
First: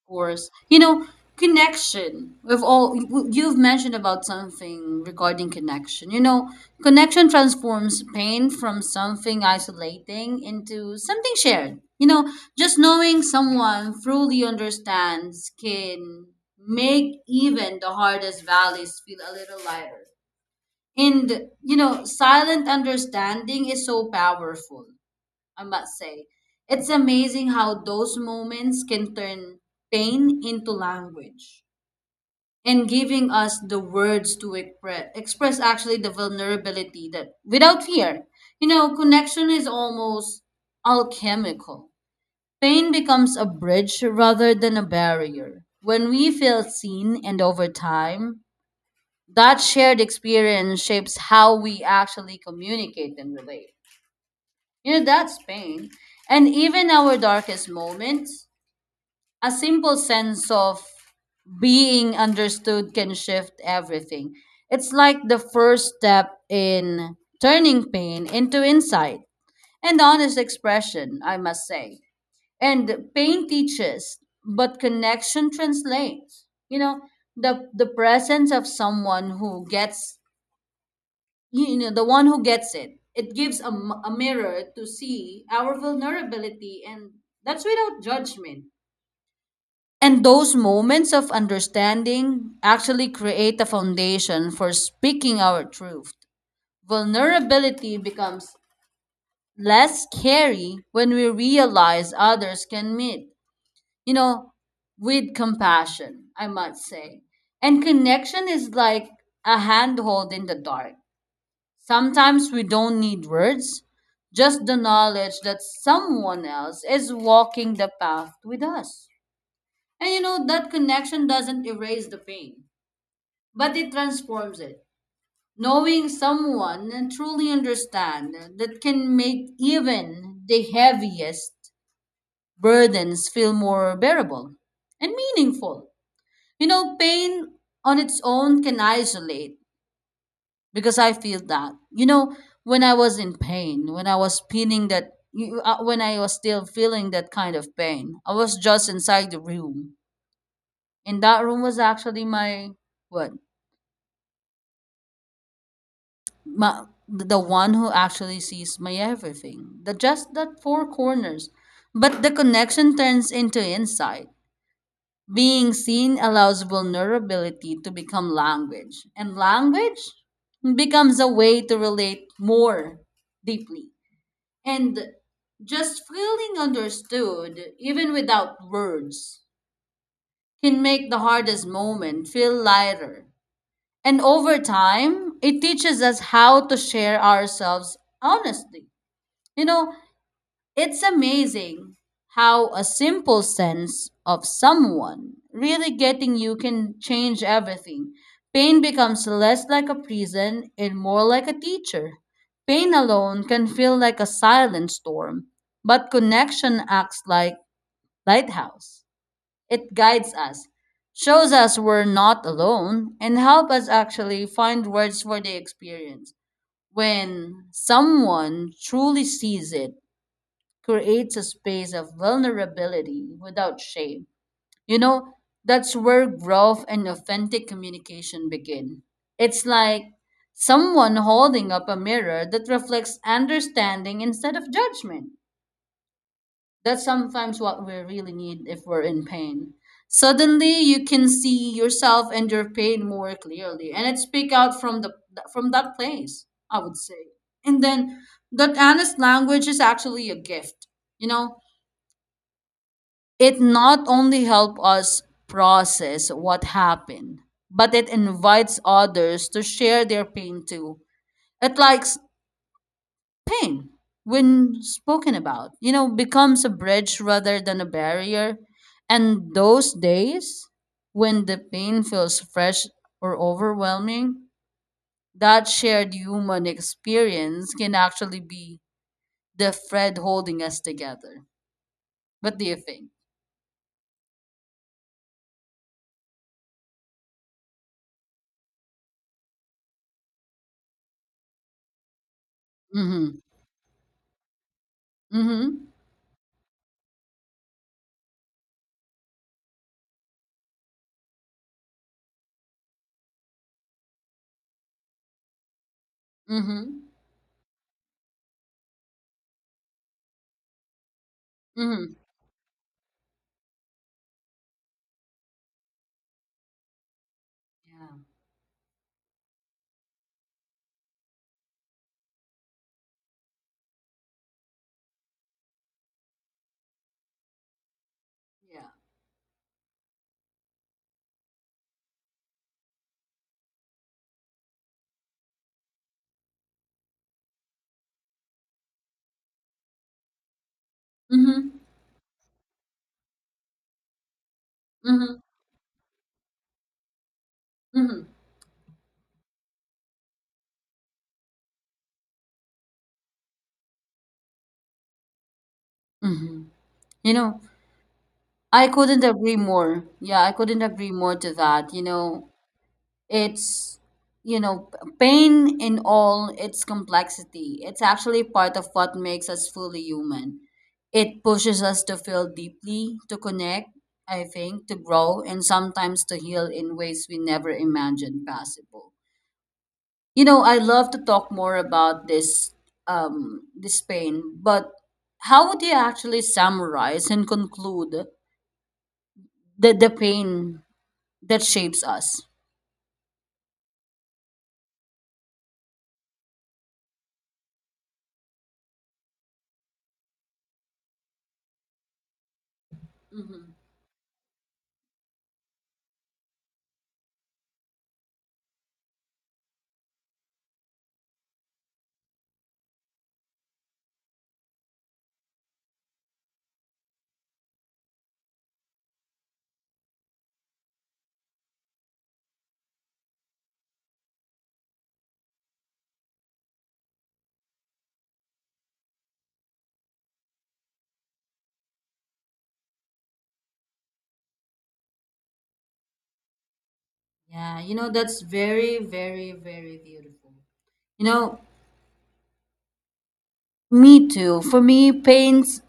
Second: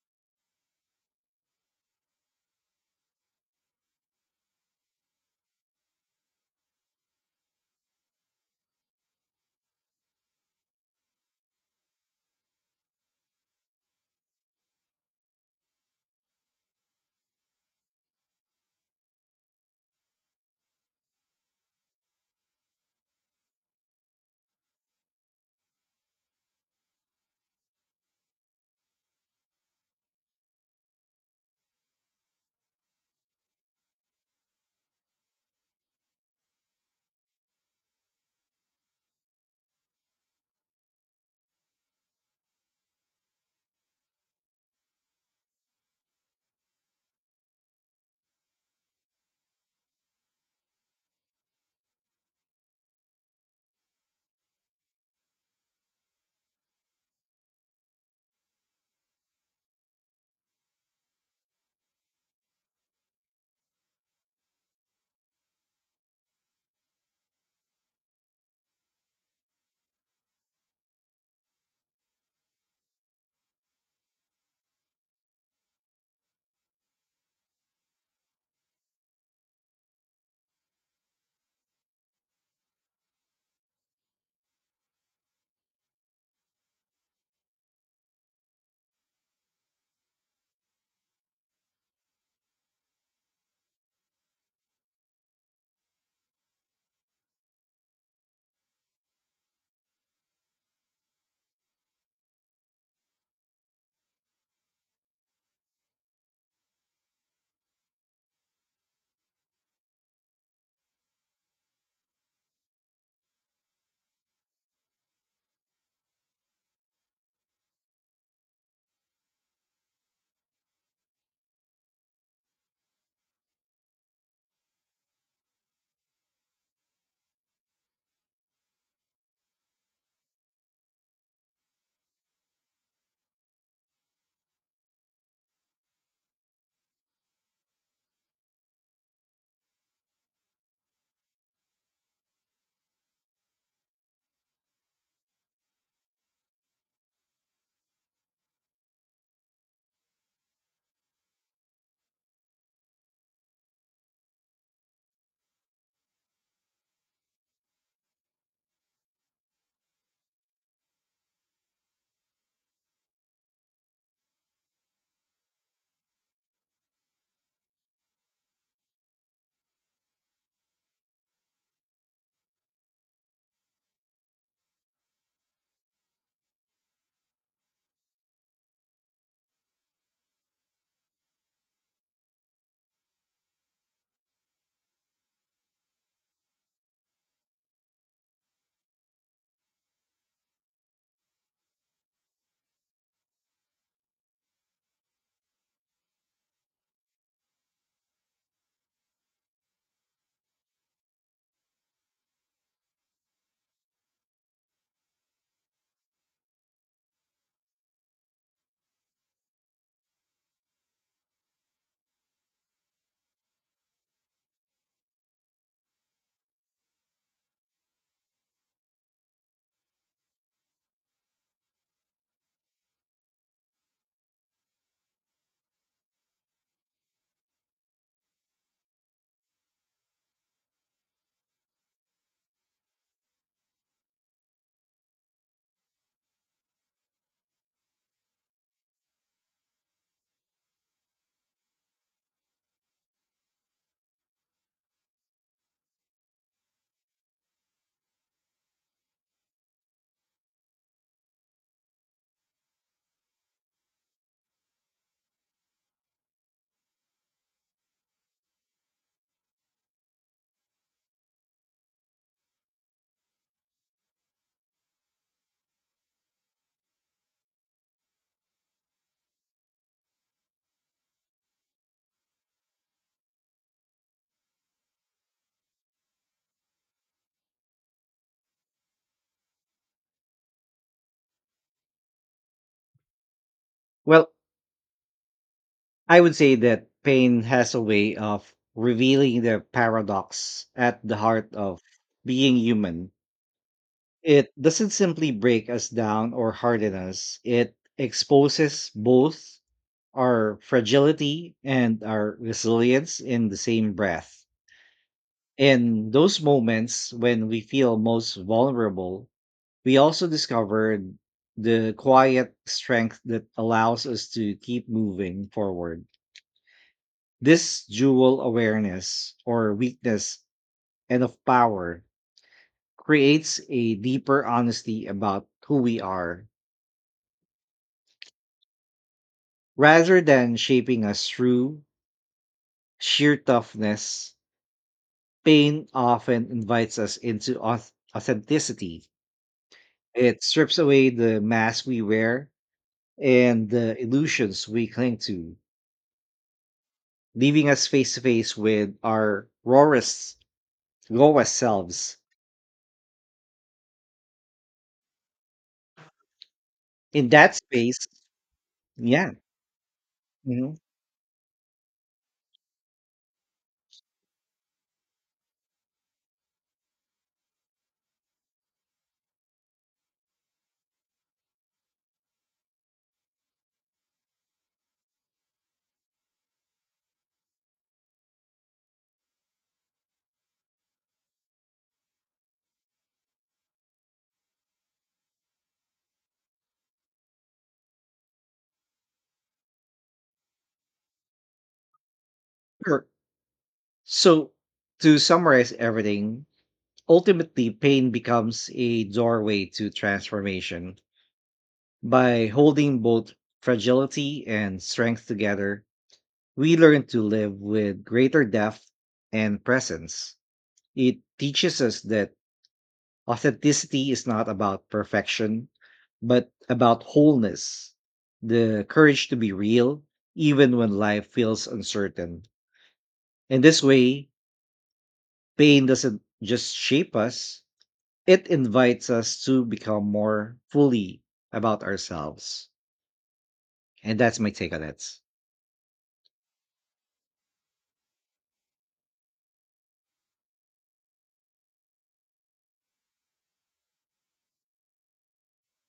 course. You know, connection. You've mentioned about something regarding connection. You know, connection transforms pain from something isolating into something shared. You know, just knowing someone truly understands can make even the hardest valleys feel a little lighter. And you know, silent understanding is so powerful. I must say. It's amazing how those moments can turn pain into language and giving us the words to express actually the vulnerability that without fear. You know, connection is almost alchemical. Pain becomes a bridge rather than a barrier. When we feel seen and over time, that shared experience shapes how we actually communicate and relate. You know, that's pain. And even our darkest moments, a simple sense of being understood can shift everything. It's like the first step in turning pain into insight and honest expression, I must say. And pain teaches, but connection translates. You know, the presence of someone who gets, the one who gets it gives a mirror to see our vulnerability, and that's without judgment. And those moments of understanding actually create a foundation for speaking our truth. Vulnerability becomes less scary when we realize others can meet, you know, with compassion. I must say. And connection is like a handhold in the dark. Sometimes we don't need words, just the knowledge that someone else is walking the path with us. And you know, that connection doesn't erase the pain, but it transforms it. Knowing someone and truly understand that can make even the heaviest burdens feel more bearable and meaningful. You know, pain on its own can isolate, because I feel that, you know, when I was in pain, when I was feeling that, when I was still feeling that kind of pain, I was just inside the room, and that room was actually my what my the one who actually sees my everything, the just that four corners, but the connection turns into insight. Being seen allows vulnerability to become language, and language becomes a way to relate more deeply. And just feeling understood, even without words, can make the hardest moment feel lighter. And over time, it teaches us how to share ourselves honestly. You know, it's amazing how a simple sense of someone really getting you can change everything. Pain becomes less like a prison and more like a teacher. Pain alone can feel like a silent storm, but connection acts like lighthouse. It guides us, shows us we're not alone, and help us actually find words for the experience. When someone truly sees it, creates a space of vulnerability without shame. You know, that's where growth and authentic communication begin. It's like someone holding up a mirror that reflects understanding instead of judgment. That's sometimes what we really need if we're in pain. Suddenly, you can see yourself and your pain more clearly, and it speak out from the from that place. I would say, and then that honest language is actually a gift. You know, it not only helps us process what happened, but it invites others to share their pain too. It likes pain when spoken about, you know, becomes a bridge rather than a barrier. And those days when the pain feels fresh or overwhelming, that shared human experience can actually be the thread holding us together. What do you think? Well, I would say that pain has a way of revealing the paradox at the heart of being human. Mm-hmm. It doesn't simply break us Mm-hmm. down or harden us, it exposes both our fragility and our resilience in the same breath. In those moments Mm-hmm. when we feel most vulnerable, we also discover the Mm-hmm. quiet strength that allows us to keep moving forward. This Yeah. dual awareness or weakness and of power creates a deeper honesty about who we are Yeah. rather than shaping us through sheer toughness. Pain often invites us into authenticity. It strips away the Mhm. mask we wear and the illusions we cling Mhm. to, leaving us face to Mhm. face with our rawest, lowest selves. Mhm. In You that know, space, I couldn't yeah, agree more. Yeah, I mhm, couldn't agree more to that. You know, it's pain in all its complexity. It's actually part of what makes us fully human. It pushes us to feel deeply, to connect, I think, to grow, and sometimes to heal in ways we never imagined possible. You know, I love to talk more about this this pain, but how would you actually summarize and conclude the, pain that shapes us? sure. So, to summarize everything, ultimately, pain becomes a doorway to transformation. By holding both fragility and strength together, we learn to live with greater depth and presence. It teaches us that authenticity is not about perfection, but about wholeness, the courage to be real, even when life feels uncertain. In this way, pain doesn't just shape us, it invites us to become more fully about ourselves. And that's my take on it. Yeah, you know, that's very, very, very beautiful. You know, me too. For me, pains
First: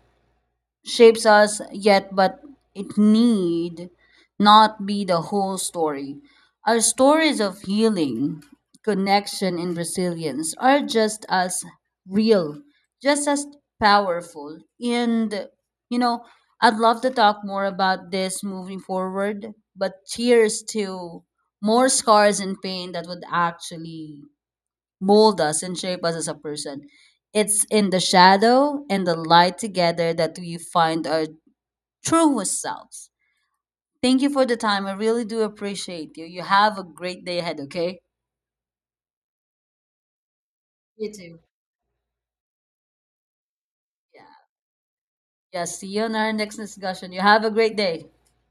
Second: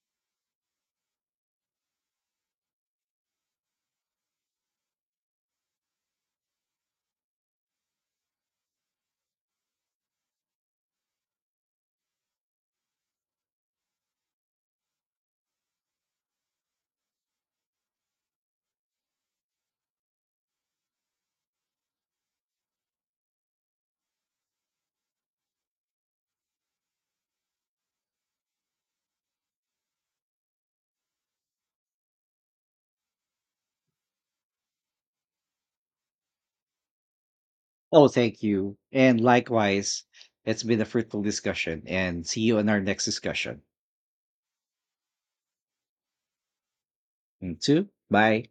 shapes us, yet but it need not be the whole story. Our stories of healing, connection, and resilience are just as real, just as powerful. And, you know, I'd love to talk more about this moving forward, but cheers to more scars and pain that would actually mold us and shape us as a person. It's in the shadow and the light together that we find our truest selves. Thank you for the time. I really do appreciate you. You have a great day ahead, okay? Oh, thank you. And likewise, it's been a You fruitful too. discussion. And see you in our next discussion. Yeah. Yeah. See you on our next discussion. You have a You great too. day. Bye.